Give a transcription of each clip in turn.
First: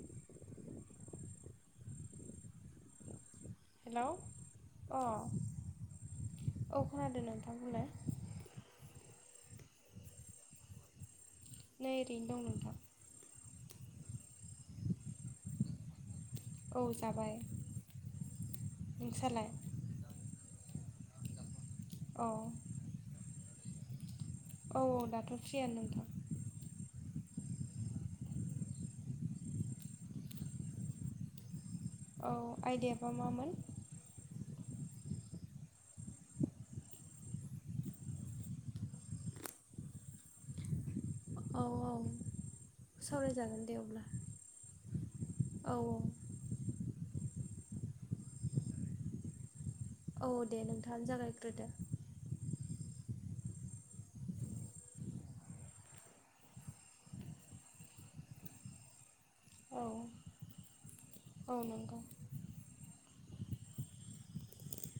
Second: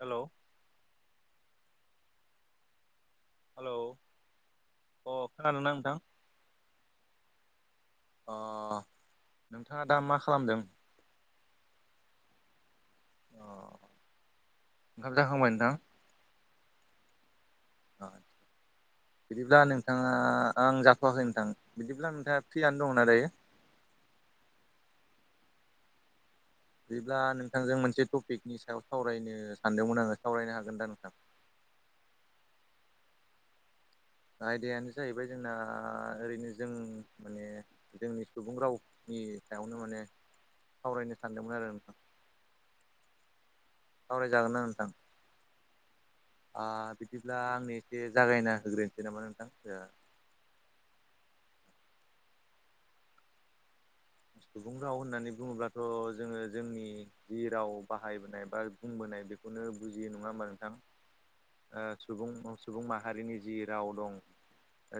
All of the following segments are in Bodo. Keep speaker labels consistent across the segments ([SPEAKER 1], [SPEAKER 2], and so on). [SPEAKER 1] हेल'। हेलौ
[SPEAKER 2] हेल' अ
[SPEAKER 1] अ खोनादोंना नोंथां
[SPEAKER 2] औ खोनादों नोंथां बुंलाय।
[SPEAKER 1] अ नोंथांङा दा मा खालामदों?
[SPEAKER 2] नै ओरैनो दं नोंथां।
[SPEAKER 1] अ ओंखाम जाखांबाय नोंथां?
[SPEAKER 2] औ जाबाय। नोंसालाय
[SPEAKER 1] बिदिब्ला नोंथाङा आं जाथ'वाखै नोंथां बिदिब्ला
[SPEAKER 2] औ
[SPEAKER 1] नोंथाङा फ्रिया दंना दायो?
[SPEAKER 2] औ औ दाथ' फ्रियानो नोंथां।
[SPEAKER 1] बिदिब्ला नोंथांजों मोनसे टपिकनि सायाव सावरायनो सानदोंमोन आङो सावरायनो हागोन दा नोंथां?
[SPEAKER 2] औ आयदायाबा मामोन?
[SPEAKER 1] आयदायानो जाहैबाय जोंना ओरैनो जों माने जोंनि सुबुं रावनि सायावनो माने सावरायनो सानदोंमोन आरो नोंथां।
[SPEAKER 2] उम सावरायजागोन दे अब्ला।
[SPEAKER 1] सावरायजागोन ना नोंथां?
[SPEAKER 2] औ औ।
[SPEAKER 1] आ बिदिब्ला आंनि एसे जागायना होग्रोनोसै नामा नोंथां ओ
[SPEAKER 2] औ दे नोंथाङानो जागायग्रोदो
[SPEAKER 1] सुबुं राव होननानै बुङोब्लाथ' जोङो जोंनि जि राव बाहायबोनाय बा बुंबोनाय बेखौनो
[SPEAKER 2] औ
[SPEAKER 1] बुजियो नङा होमबा नोंथां?
[SPEAKER 2] औ
[SPEAKER 1] ओ
[SPEAKER 2] नंगौ
[SPEAKER 1] सुबुं सुबुं माहारिनि जि राव दं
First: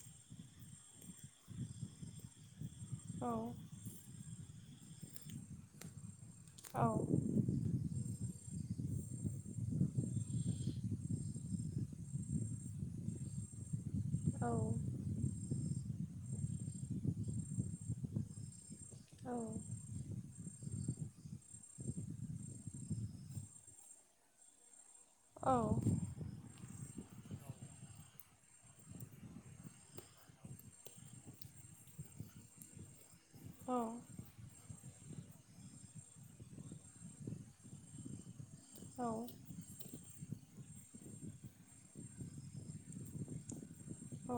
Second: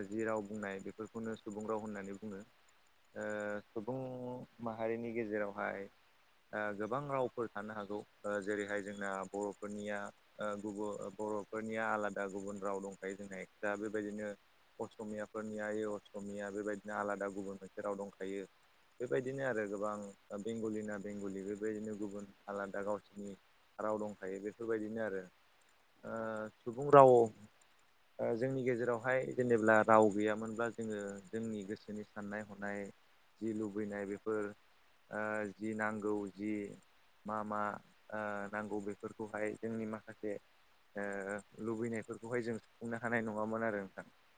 [SPEAKER 1] ओ जि राव बुंनाय बेफोरखौनो सुबुं राव होननानै बुङो। ओ
[SPEAKER 2] औ।
[SPEAKER 1] सुबुं माहारिनि गेजेरावहाय ओ
[SPEAKER 2] औ
[SPEAKER 1] गोबां रावफोर थानो हागौ ओ जेरैहाय जोंना बर'फोरनिया ओ गुबु बर'फोरनिया आलादा गुबुन राव दंखायो जोंहा दा बेबायदिनो
[SPEAKER 2] औ
[SPEAKER 1] असमियाफोरनिया असमिया बेबायदिनो आलादा गुबुन मोनसे राव दंखायो। बेबायदिनो आरो गोबां बेंगलिना बेंगलि बेबायदिनो गुबुन आलादा गावसोरनि राव दंखायो बेफोरबायदिनो आरो ओ सुबुं राव ओ जोंनि गेजेरावहाय जेनेब्ला राव गैयामोनब्ला जोङो जोंनि गोसोनि साननाय हनाय जि
[SPEAKER 2] औ
[SPEAKER 1] लुबैनाय बेफोर ओ जि नांगौ जि मा मा ओ नांगौ बेफोरखौहाय जोंनि माखासे ओ लुबैनायफोरखौहाय जों सुफुंनो हानाय नङामोन आरो नोंथां।
[SPEAKER 2] औ।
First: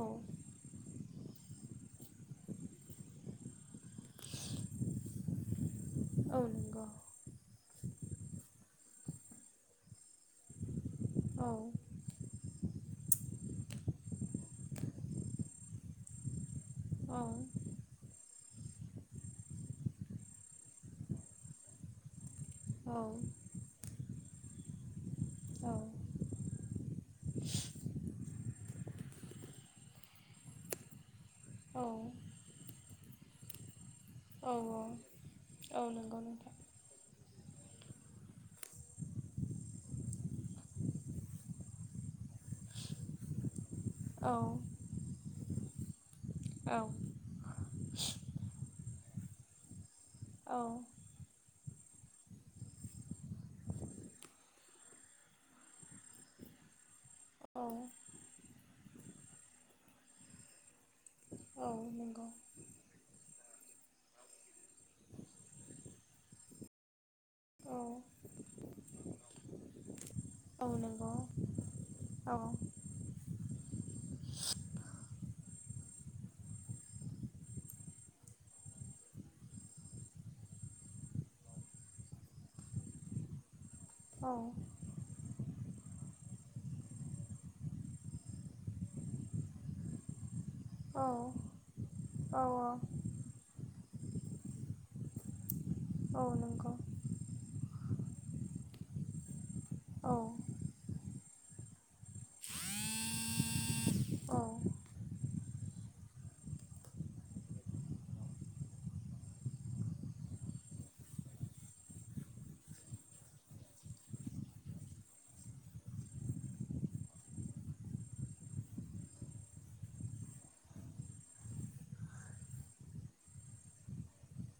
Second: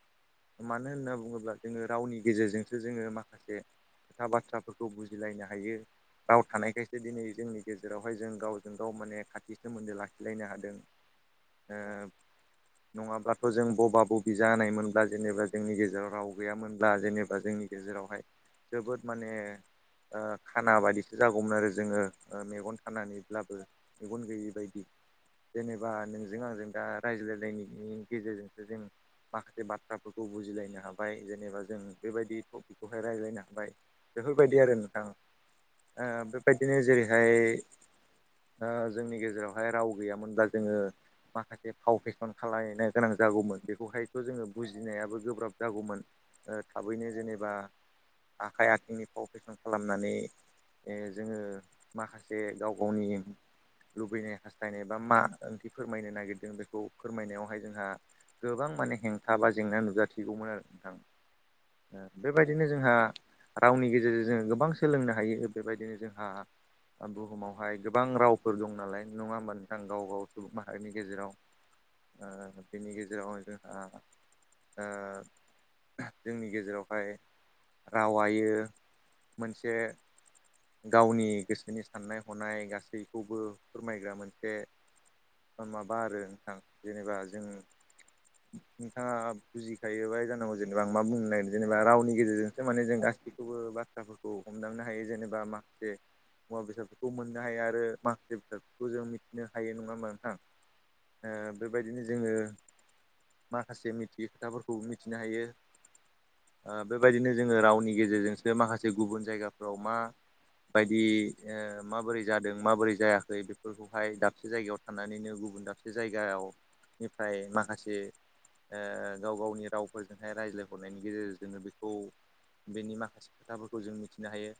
[SPEAKER 1] मानो होनना बुङोब्ला जोङो रावनि गेजेरजोंसो जोङो माखासे खोथा बाथ्राफोरखौ बुजिलायनो हायो राव
[SPEAKER 2] नंगौ
[SPEAKER 1] थानायखायसो दिनै जोंनि गेजेरावहाय जों गावजों गाव माने खाथि सोमोन्दो लाखिलायनो हादों।
[SPEAKER 2] औ
[SPEAKER 1] ओ नङाबाथ जों बबा ब बि जानाय मोनब्ला जेनेबा जोंनि गेजेराव राव गैयामोन। ला जेनेबा जोंनि गेजेरावहाय जोबोद माने ओ खाना बायदिसो जागौमोन आरो जोङो ओ मेगन खानानैब्लाबो मेगन गैयि बायदि जेनेबा नोंजों आंजों दा रायज्लायलायनायनि गेजेरजोंसो जों माखासे बाथ्राफोरखौ बुजिलायनो हा बाय जेनेबा जों बेबायदि टपिकखौहाय रायज्लायनो हाबाय
[SPEAKER 2] औ
[SPEAKER 1] बेफोरबायदि आरो नोंथां
[SPEAKER 2] औ
[SPEAKER 1] ओ
[SPEAKER 2] नंगौ नोंथां
[SPEAKER 1] बेबायदिनो जेरैहाय ओ जोंनि गेजेरावहाय राव गैयामोनब्ला जोङो माखासे फाव फेसन खालायनो गोनां जागौमोन बे खौहायखो
[SPEAKER 2] औ
[SPEAKER 1] जोङो बुजिनायाबो गोब्राब जागौमोन ओ
[SPEAKER 2] औ
[SPEAKER 1] थाबैनो जेनेबा आखाइ आथिंनि फाव फेसन खालामनानै ए जोङो माखासे गाव गावनि लुबैनाय हास्थायनाय बा मा ओंथि फोरमायनो नागिरदों बेखौ
[SPEAKER 2] औ
[SPEAKER 1] फोरमायनायावहाय जोंहा गोबां माने हेंथा बा जेंना नुजाथिगौमोन आरो नोंथां
[SPEAKER 2] औ नंगौ
[SPEAKER 1] ओ--बेबायदिनो जोंहा रावनि गेजेरजों जोङो गोबां सोलोंनो हायो बेबायदिनो जोंहा
[SPEAKER 2] औ
[SPEAKER 1] बुहुमावहाय गोबां रावफोर दं नालाय नङा होमबा नोंथां गाव गाव सुबुं
[SPEAKER 2] औ
[SPEAKER 1] माहारिनि
[SPEAKER 2] नंगौ
[SPEAKER 1] गेजेराव‌
[SPEAKER 2] औ
[SPEAKER 1] ओ बेनि गेजेराव जोंहा ओ- जोंनि गेजेरावहाय रावायो मोनसे गावनि गोसोनि साननाय हनाय गासैखौबो फोरमायग्रा
[SPEAKER 2] औ
[SPEAKER 1] मोनसे माबा आरो नोंथां जेनेबा जों नोंथाङा बुजिखायो बाय जानांगौ जेनेबा आं मा
[SPEAKER 2] औ
[SPEAKER 1] बुंनो नागिरदों जेनेबा रावनि
[SPEAKER 2] औ
[SPEAKER 1] गेजेरजों जों गासैखौबो बाथ्राफोरखौ हमदांनो हायो जेनेबा मा- से
[SPEAKER 2] औ
[SPEAKER 1] मुवा
[SPEAKER 2] नंगौ
[SPEAKER 1] बेसादफोरखौ मोननो हाया आरो माखासे बेसाद खौ जों मिथिनो हायो नङाहोमबा
[SPEAKER 2] औ
[SPEAKER 1] नोंथां ओ बेबायदिनो जोङो माखासे मिथियै खोथाफोरखौ मिथिनो हायो ओ बेबायदिनो जोङो रावनि गेजेरजोंसो माखासे गुबुन जायगाफ्राव मा बायदि ओ माबोरै जादों माबोरै जायाखै बेफोरखौहाय दाबसे जायगायाव थानानैनो गुबुन दाबसे जायगायाव निफ्राय माखासे ओ गाव गावनि रावफोरजोंहाय रायज्लाय हरनायनि गेजेरजोंनो बेखौ बेनि माखासे खोथाफोरखौ जों मिथिनो हायो‌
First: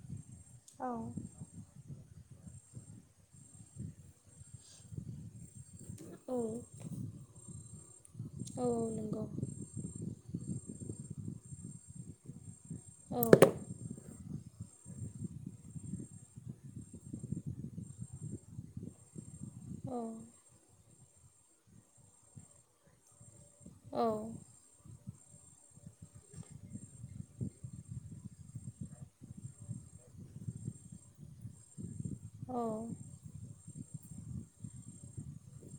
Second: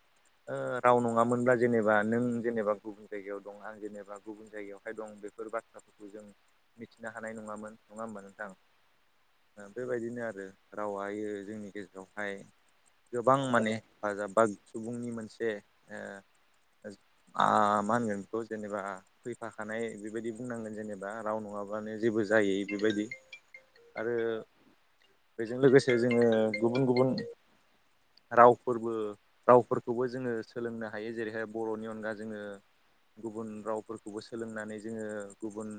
[SPEAKER 1] ओ
[SPEAKER 2] औ
[SPEAKER 1] राव नङामोनब्ला- जेनेबा नों जेनेबा गुबुन जायगायाव दं आं जेनेबा गुबुन जायगायावहाय दं बेफोर बाथ्राफोरखौ जों
[SPEAKER 2] औ
[SPEAKER 1] मिथिनो हानाय नङामोन नङा होमबा नोंथां?
[SPEAKER 2] औ नंगौ।
[SPEAKER 1] ओ- बेबायदिनो आरो रावआयो जोंनि गेजेरावहाय
[SPEAKER 2] औ औ
[SPEAKER 1] गोबां माने हेफाजाब बा सुबुंनि मोनसे ओ आ माहोनगोन बेखौ जेनेबा फैफाखानाय
[SPEAKER 2] औ
[SPEAKER 1] बेबायदि बुंनांगोन जेनेबा राव नङाबानो जेबो जायै बेबायदि आरो
[SPEAKER 2] नंगौ
[SPEAKER 1] बेजों लोगोसे जोङो गुबुन गुबुन रावफोरबो रावफोरखौबो जोङो सोलोंनो हायो जेरैहाय बर'नि अनगा जोङो गुबुन रावफोरखौबो सोलोंनानै जोङो गुबुन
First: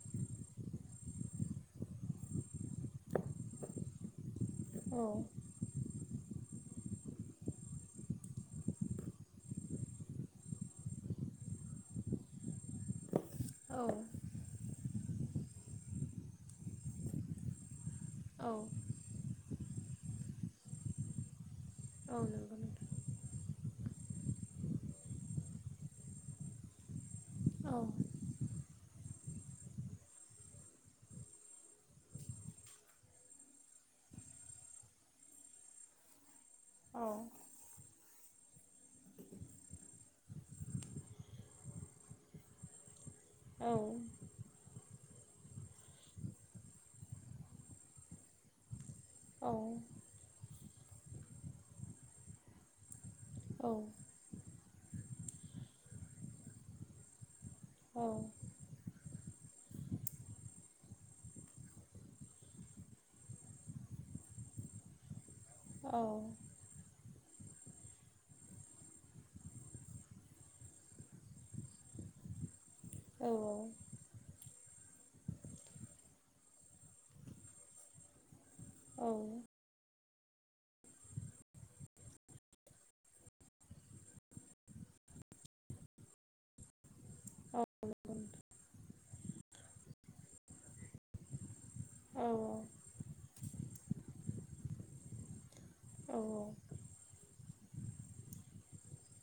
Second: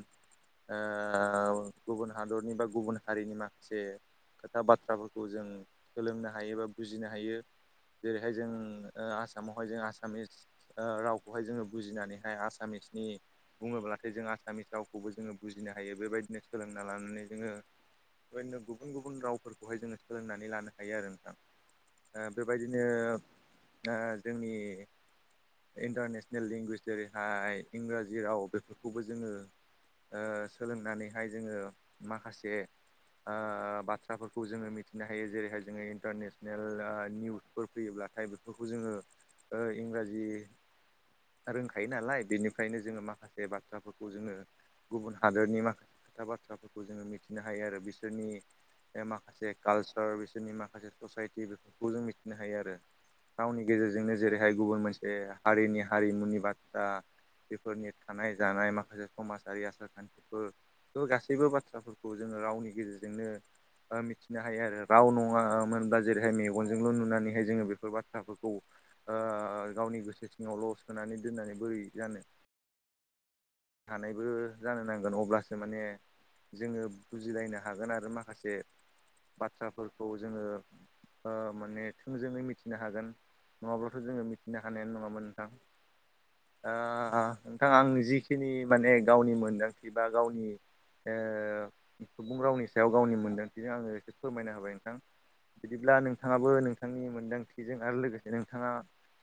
[SPEAKER 1] ओ गुबुन हादरनि बा गुबुन हारिनि माखासे खोथा
[SPEAKER 2] नोंथां
[SPEAKER 1] बाथ्राफोरखौ जों सोलोंनो हायो बा बुजिनो हायो। जेरैहाय जों ओ-आसामावहाय जों आसामिस ओ- रावखौहाय जोङो बुजिनानैहाय आसामिसनि बुङोब्लाथाय जोङो आसामिसाव रावखौबो जोङो बुजिनो हायो बेबायदिनो सोलोंना लानानै जोङो
[SPEAKER 2] औ
[SPEAKER 1] बेबायदिनो गुबुन गुबुन रावफोरखौहाय जोङो सोलोंनानै हायो नोंथां ओ बेबायदिनो
[SPEAKER 2] औ
[SPEAKER 1] ओ- जोंनि इन्टारनेसनेल लेंगुवेज जेरैहाय
[SPEAKER 2] औ
[SPEAKER 1] इंराजि राव बेफोरखौबो जोङो ओ सोलोंनानैहाय जोङो माखासे आ बाथ्राफोरखौ जोङो मिथिनो हायो जेरैहाय जोङो इन्टारनेट स्नेल ओ इयुटुबफोर फैयोब्लाथाय जोङो इंराजिनि रोंखायो नालाय बेनिफ्रायनो जोङो माखासे बाथ्राफोरखौ जोङो गुबुन हादोरनि माखासे खोथा बाथ्राफोरखौ जोङो मिथिनो हायो आरो बिसोरनि ओ माखासे
[SPEAKER 2] औ
[SPEAKER 1] कालचार बिसोरनि माखासे ससाइटि बेफोरखौ जों मिथिनो हायो आरो
[SPEAKER 2] औ
[SPEAKER 1] रावनि गेजेरजोंनो जेरैहाय गुबुन मोनसे हारिनि हारिमुनि बाथ्रा बेफोरनि थानाय
[SPEAKER 2] औ
[SPEAKER 1] जानाय माखासे समाजारि आसार खान्थि बो बेफोर गासैबो बाथ्राफोरखौ जोङो रावनि गेजेरजोंनो ओ मिथिनो हायो आरो राव नङाआ मोनब्ला जेरैहाय मे
[SPEAKER 2] औ
[SPEAKER 1] मेगनजोंल' नुनानैहाय जोङो बेफोर बाथ्राफोरखौ ओ गावनि गोसो सिङावल' सोनानै दोननानै बोरै जानो
[SPEAKER 2] औ औ
[SPEAKER 1] थानायबो जानो नांगोन अब्लासो माने जोङो बुजिलायनो हागोन आरो माखासे बाथ्राफोरखौ जोङो ओ माने थोंजोङै मिथिनो हागोन नङाब्लाथ' जोङो मिथिनो हानायानो नङामोन नोंथां आ नोंथां आं जिखि जिखिनि माने गावनि मोनदांथि बा गावनि ओ
[SPEAKER 2] औ
[SPEAKER 1] सुबुं रावनि सायाव गावनि मोन्दांथिजों आङो एसे फोरमायना होबाय नोंथां बिदिब्ला नोंथाङाबो नोंथांनि मोन्दांथिजों आरो लोगोसे नोंथाङा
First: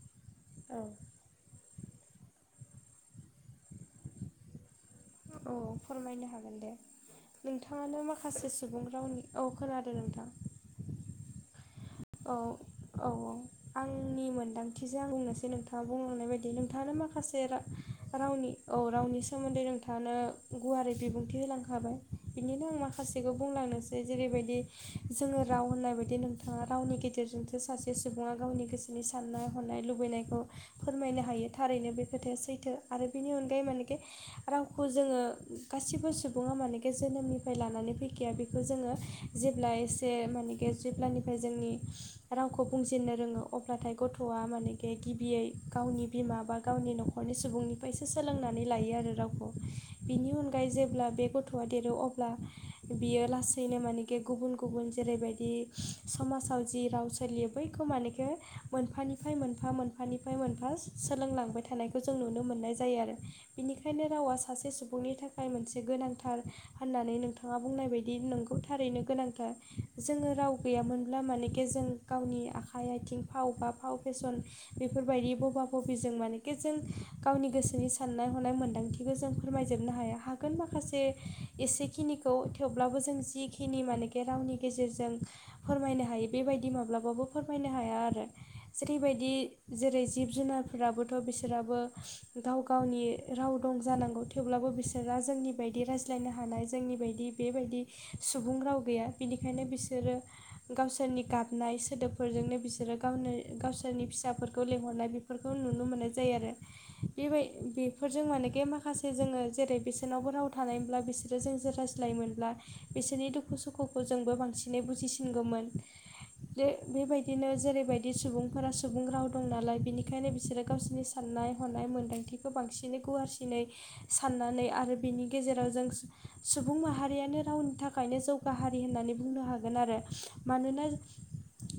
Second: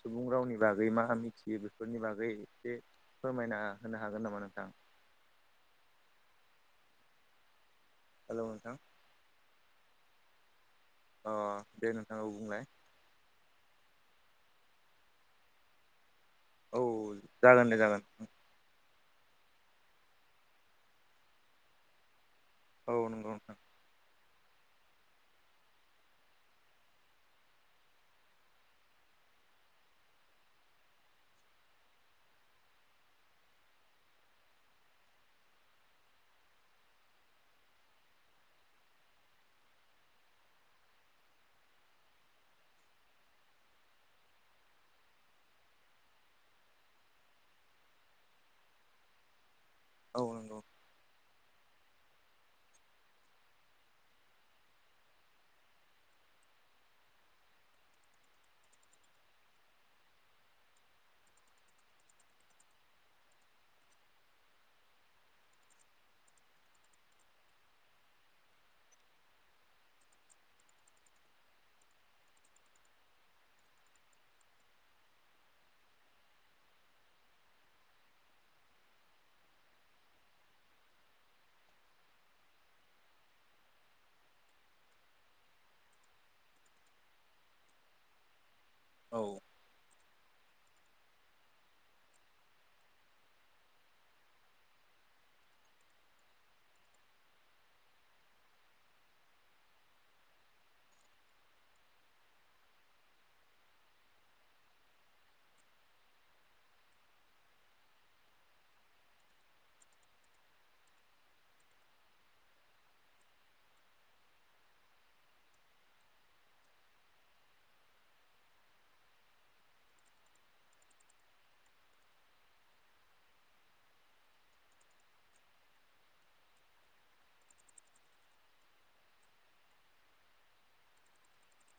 [SPEAKER 1] सुबुं रावनि बागै मा मिथियो बेफोरनि बागै एसे फोरमायना होनो हागोन नामा नोंथां
[SPEAKER 2] औ फोरमायनो हागोन दे नोंथाङानो
[SPEAKER 1] हेलौ
[SPEAKER 2] माखासे
[SPEAKER 1] नोंथां
[SPEAKER 2] सुबुं रावनि औ खोनादों नोंथां
[SPEAKER 1] अ देनों
[SPEAKER 2] औ औ औ आंनि मोन्दांथिजों आं बुंनोसै नोंथाङा बुंलांनाय बायदि दि
[SPEAKER 1] औ
[SPEAKER 2] नोंथाङानो माखासे
[SPEAKER 1] जागोन दे जागोन
[SPEAKER 2] रावनि औ रावनि सोमोन्दै नोंथानो गुवारै बिबुंथि होलांखाबाय बिदिनो आं
[SPEAKER 1] औ नंगौ
[SPEAKER 2] माखासेखौ
[SPEAKER 1] नोंथां
[SPEAKER 2] बुंलांनोसै जेरैबायदि जोङो राव होननानैदि नोंथाङा रावनि गेजेरजोंसो सासे सुबुङा गावनि गोसोनि साननाय हनाय लुबैनायखौ फोरमायनो हायो थारैनो बे खोथाया सैथो आरो बेनि अनगायै मानेखि रांखौ जोङो गासिबो सुबुङा माने खे जोनोमनिफ्राय लानानै फैखाया बेखौ जोङो जेब्ला एसे मानेके जेब्लानि फ्राय जोंनि रावखौ बुंजेननो रोङो अब्लाथाय गथ'आ मानेखे गिबियै गावनि बिमा बा गावनि न'खरनि सुबुंनिफ्रायसो सोलोंनानै लायो आरो रावखौ बिनि
[SPEAKER 1] औ नंगौ
[SPEAKER 2] अनगायै जेब्ला बे गथ थ'आ देरो अब्ला बियो लासैनो मानेके गुबुन गुबुन जेरैबायदि समाजाव जि राव सोलियो बैखो मानेखे मोनफानिफ्राय मोनफा मोनफानिफ्राय मोनफा सोलोंलांबाय थानायखौ जों नुनो मोननाय जायो आरो बिनिखायनो रावा सासे सुबुंनि थाखाय मोनसे गोनांथार होननानै नोंथाङा बुंनाय बायदि नोंगौ थारैनो गोनांथार जोङो राव गैयामोनब्ला मानेके जों गावनि आखाइ आथिं फाव बा फाव फेसन बेफोरबायदि ब'बा ब'बिजों मानेके जों गावनि गोसोनि साननाय हनाय मोन्दांथि इखो जों फोरमायजोबनो हाया हागोन माखासे एसेखिनिखौ थेवब्लाबो जों जिखिनि मानेखि बे रावनि गेजेरजों फोरमायनो हायो बेबायदि माब्लाबाबो फोरमायनो हाया आरो
[SPEAKER 1] औ
[SPEAKER 2] जेरैबायदि जेरै जिब जुनारफोराबोथ' बिसोराबो गाव गावनि राव दं जानांगौ थेवब्लाबो बिसोरा जोंनि बायदि रायज्लायनो हानाय जोंनि बायदि बेबायदि सुबुं राव गैया बिनिखायनो बिसोरो गावसोरनि गाबनाय सोदोबफोरजोंनो बिसोरो गावनो गावसोरनि फिसाफोरखौ लिंहरनाय बेफोरखौ नुनो मोननाय जायो आरो बिबाय बेफोरजों मानेखे माखासे जोंङो जेरै बिसोरनावबो राव थानायमोनब्ला बिसोर जे जोंजों रायज्लायो मोनब्ला बिसोरनि दुखु सुखुखौ जोंबो बांसिनै बुजिसिनगौमोन बे बेबायदिनो जेरैबायदि सुबुंफोरा सुबुं राव दं नालाय बिनिखायनो बिसोरो गावसोरनि साननाय हनाय मोन्दांथिखौ बांसिनै गुवारसिनै साननानै आरो बिनि गेजेराव जों सुबुं माहारियानो रावनि थाखायनो जौगा गाहारि होननानै बुंनो हागोन आरो मानोना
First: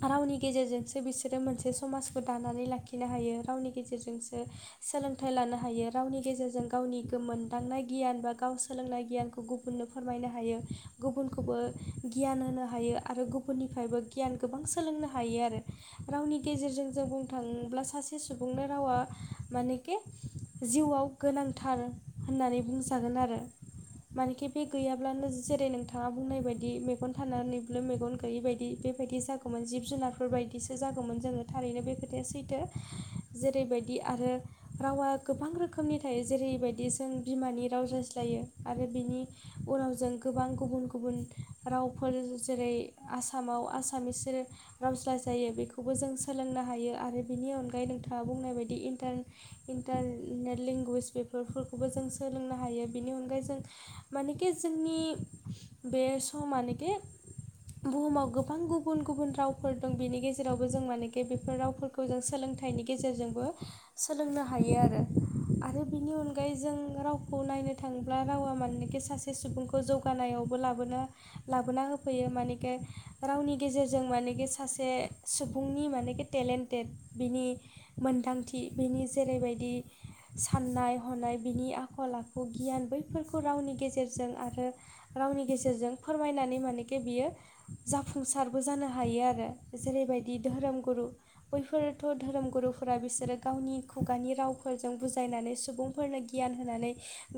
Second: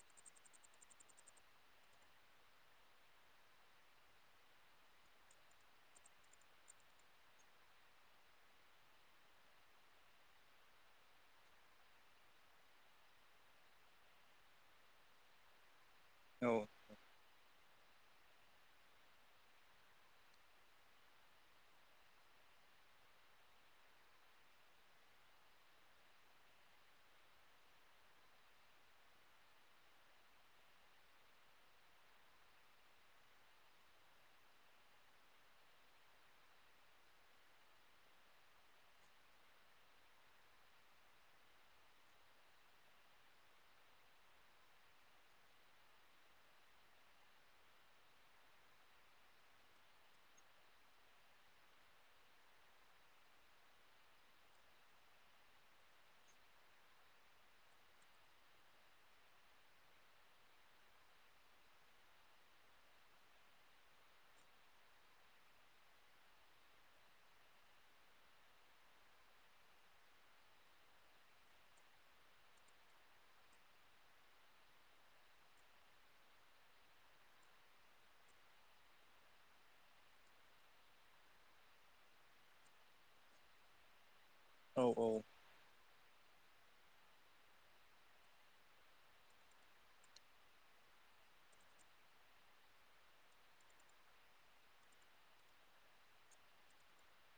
[SPEAKER 2] रावनि गेजेरजोंसो बिसोरो मोनसे समाजखौ दानानै लाखिनो हायो रावनि गेजेरजोंसो सोलोंथाइ लानो हायो रावनि गेजेरजों गावनि गोमोनदांनाय गियान बा गाव सोलोंनाय गियानखौ गुबुन बुननो फोरमायनो हायो गुबुनखौबो गियान होनो हायो आरो गुबुननिफ्रायबो गियान गोबां सोलोंनो हायो आरो रावनि
[SPEAKER 1] औ
[SPEAKER 2] गेजेरजों जों थांब्ला सासे सुबुंनि रावा मानेके जिउआव गोनांथार होननानै बुंजागोन आरो मानेकि बे गैयाब्लानो जेरै नोंथांङा बुंनाय बायदि मेगन थानानैबो मेगन गैयि बायदि बेबायदि जागौमोन जिब जुनारफोर बायदिसो जागौमोन जोंङो थारैनो बे खोथाया सैथो जेरैबायदि आरो रावा गोबां रोखोमनि थायो जेरैबायदि जों बिमानि राव रायज्ला जायो आरो बिनि उनाव जों गोबां गुबुन गुबुन रावफोर जेरै आसामाव आसामिस‌ जेरै राव रायज्लायो बेखौबो जों सोलोंनो हायो आरो बिनि अनगायै नोंथांङा बुंनाय बायदि इन्टारने इन्टारनेट लेंगुवेज बेफोरखौबो जों सोलोंनो हायो बेनि अनगायै जों मानेखि जोंनि बे समा मानेके बुहुमाव गोबां गुबुन गुबुन रावफोर दं बिनि गेजेरावबो जों मानेके बेफोर राव बेखौ जों सोलोंथाइनि गेजेरजोंबो‌ सोलोंनो आरो आरो बिनि अनगायै जों रावखौ नायनो थांब्ला रावा मानोखि सासे सुबुंखौ खौ जौगानायावबो लाबोनो लाबोना हो फैयो मानेखे रावनि गेजेरजों मानेके सासे सुबुंनि मानेके टेलेन्टेड बिनि मोनदांथि बिनि जेरैबायदि साननाय हनाय बिनि आखल आखु गियान बैफोरखौ रावनि गेजेरजों आरो ओ
[SPEAKER 1] औ औ
[SPEAKER 2] रावनि गेजेरजों फोरमायनानै मानेकि जे बियो जाफुंसारबो जानो हायो आरो जेरैबायदि धोरोम गुरु बैफोरथ' धोरोम गुरुफोरा बिसोरो गावनि खुगानि रावफोरजों बुजायनानै सुबुं फोरनो गियान होनानै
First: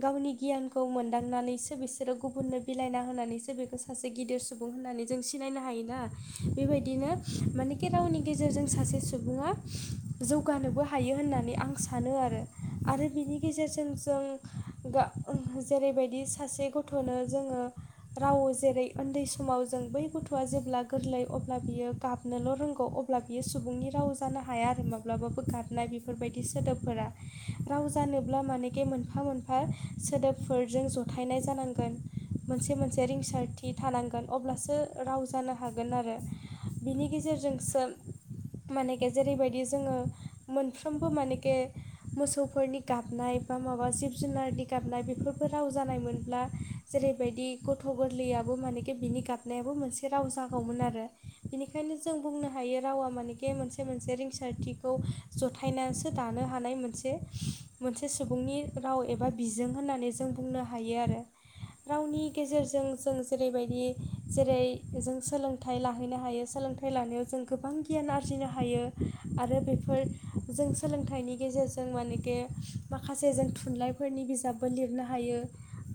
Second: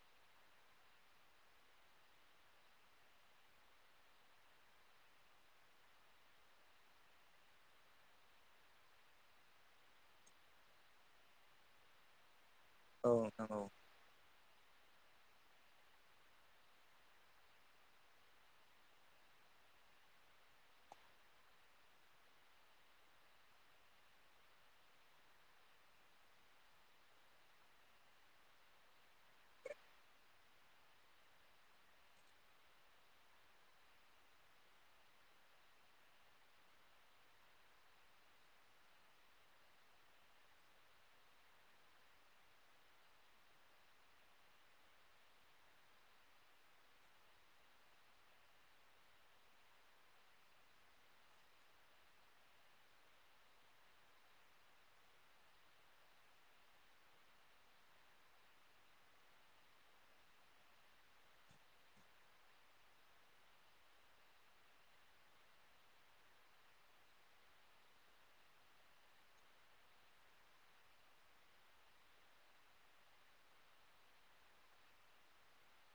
[SPEAKER 2] गावनि गियानखौ मोनदांनानैसो बिसोरो गुबुननो बिलाइना होनानैसो बे सासे गिदिर सुबुं होननानै जों सिनायनो हायोना बेबायदिनो मानेके रावनि गेजेरजों सासे सुबुंङा जौगानोबो हायो होननानै आं सानो आरो
[SPEAKER 1] औ
[SPEAKER 2] आरो बिनि
[SPEAKER 1] नोंथां
[SPEAKER 2] गेजेरजों जों गा जेरैबायदि सासे गथ'नो जोंङो राव जेरै उन्दै स समाव जों बै गथ'आ जेब्ला गोरलै अब्ला बियो गाबनोल' रोंगौ अब्ला बियो सुबुंनि रावजों जानो हाया आरो माब्लाबाबो गाबनायनि बेफोरबादि सोदोबफोरा राव‌ जानोब्ला मानेखे मोनफा मोनफा सोदोबफोरजों जथायनाय जानांगोन मोनसे मोनसे रिंसारथि थानांगोन अब्लासो राव जानो हागोन आरो बिनि गेजेरजोंसो मानेखे जेरैबायदि जोङो मोनफ्रोमबो मानेखे मोसौफोरनि गाबनाय बा माबा जिब जुनारनि गाबनाय बेफोरबो राव जानाय मोनब्ला जेरैबायदि गथ' गोरलैयाबो माने बिनि गाबनायाबो मोनसे राव जागौमोन आरो बेनिखायनो जों बुंनो हायो रावा माने बे मोनसे मोनसे रिंसारथिखौ जथायनानैसो दानो हानाय मोनसे मोनसे सुबुंनि राव एबा बिजों होननानै जों बुंनो हायो आरो रावनि गेजेरजों जों जेरैबायदि बि जेरै जों सोलोंथाइ लाहैनो हायो सोलोंथाइ लानायाव जों गोबां गियान आरजिनो हायो। आरो बेफोर जों सोलोंथाइनि गेजेरजों मानेके माखासे जों थुनलाइ फोरनि बिजाबबो लिरनो हायो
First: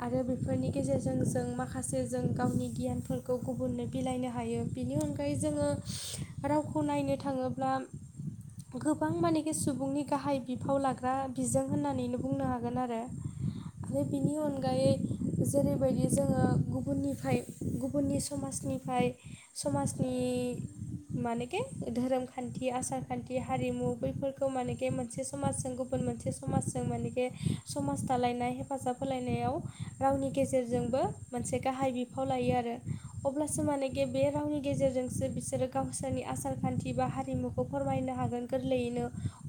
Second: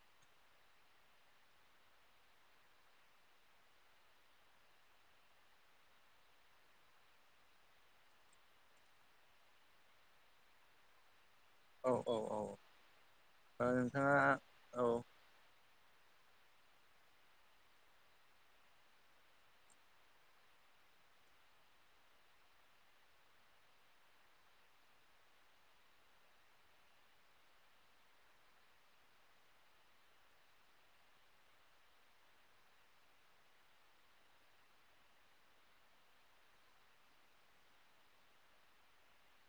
[SPEAKER 2] आरो बेफोरनि गेजेरजों जों माखासे जों गावनि गियानफोरखौ गुबुननो बिलाइनो हायो। बिनि अनगायै जोङो रावखौ नायनो थाङोब्ला
[SPEAKER 1] [inaudible]
[SPEAKER 2] गोबां मानेखि सुबुंनि गाहाय बिफाव लाग ग्रा बिजों
[SPEAKER 1] औ
[SPEAKER 2] होननानैनो
[SPEAKER 1] औ
[SPEAKER 2] बुंनो हागोन आरो।
[SPEAKER 1] औ
[SPEAKER 2] आरो
[SPEAKER 1] नोंथाङा
[SPEAKER 2] बिनि
[SPEAKER 1] औ
[SPEAKER 2] अनगायै जेरैबायदि जोङो गुबुननिफ्राय गुबुननि समाजनिफ्राय समाजनि मानेके धोरोम खान्थि आसार खान्थि हारिमु बैफोरखौ मानेके मोनसे समाजजों गुबुन मोनसे समाजजों मानेखे समाज दालायनाय हेफाजाब होलायनायाव रावनि गेजेरजोंबो मोनसे गाहाय बिफा फाव लायो आरो। अब्लासो मानेखि बे रावनि गेजेरजोंसो बिसोरो गावसोरनि आसार खान्थि बा हारिमु फोरमायनो हागोन गोरलैयैनो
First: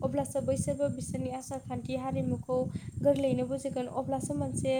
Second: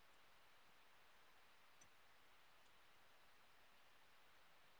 [SPEAKER 2] अब्लासो बैसोरबो बिसोरनि आसारखान्थि हारिमु खौ गोरलैयैनो बुजिगोन अब्लासो मोनसे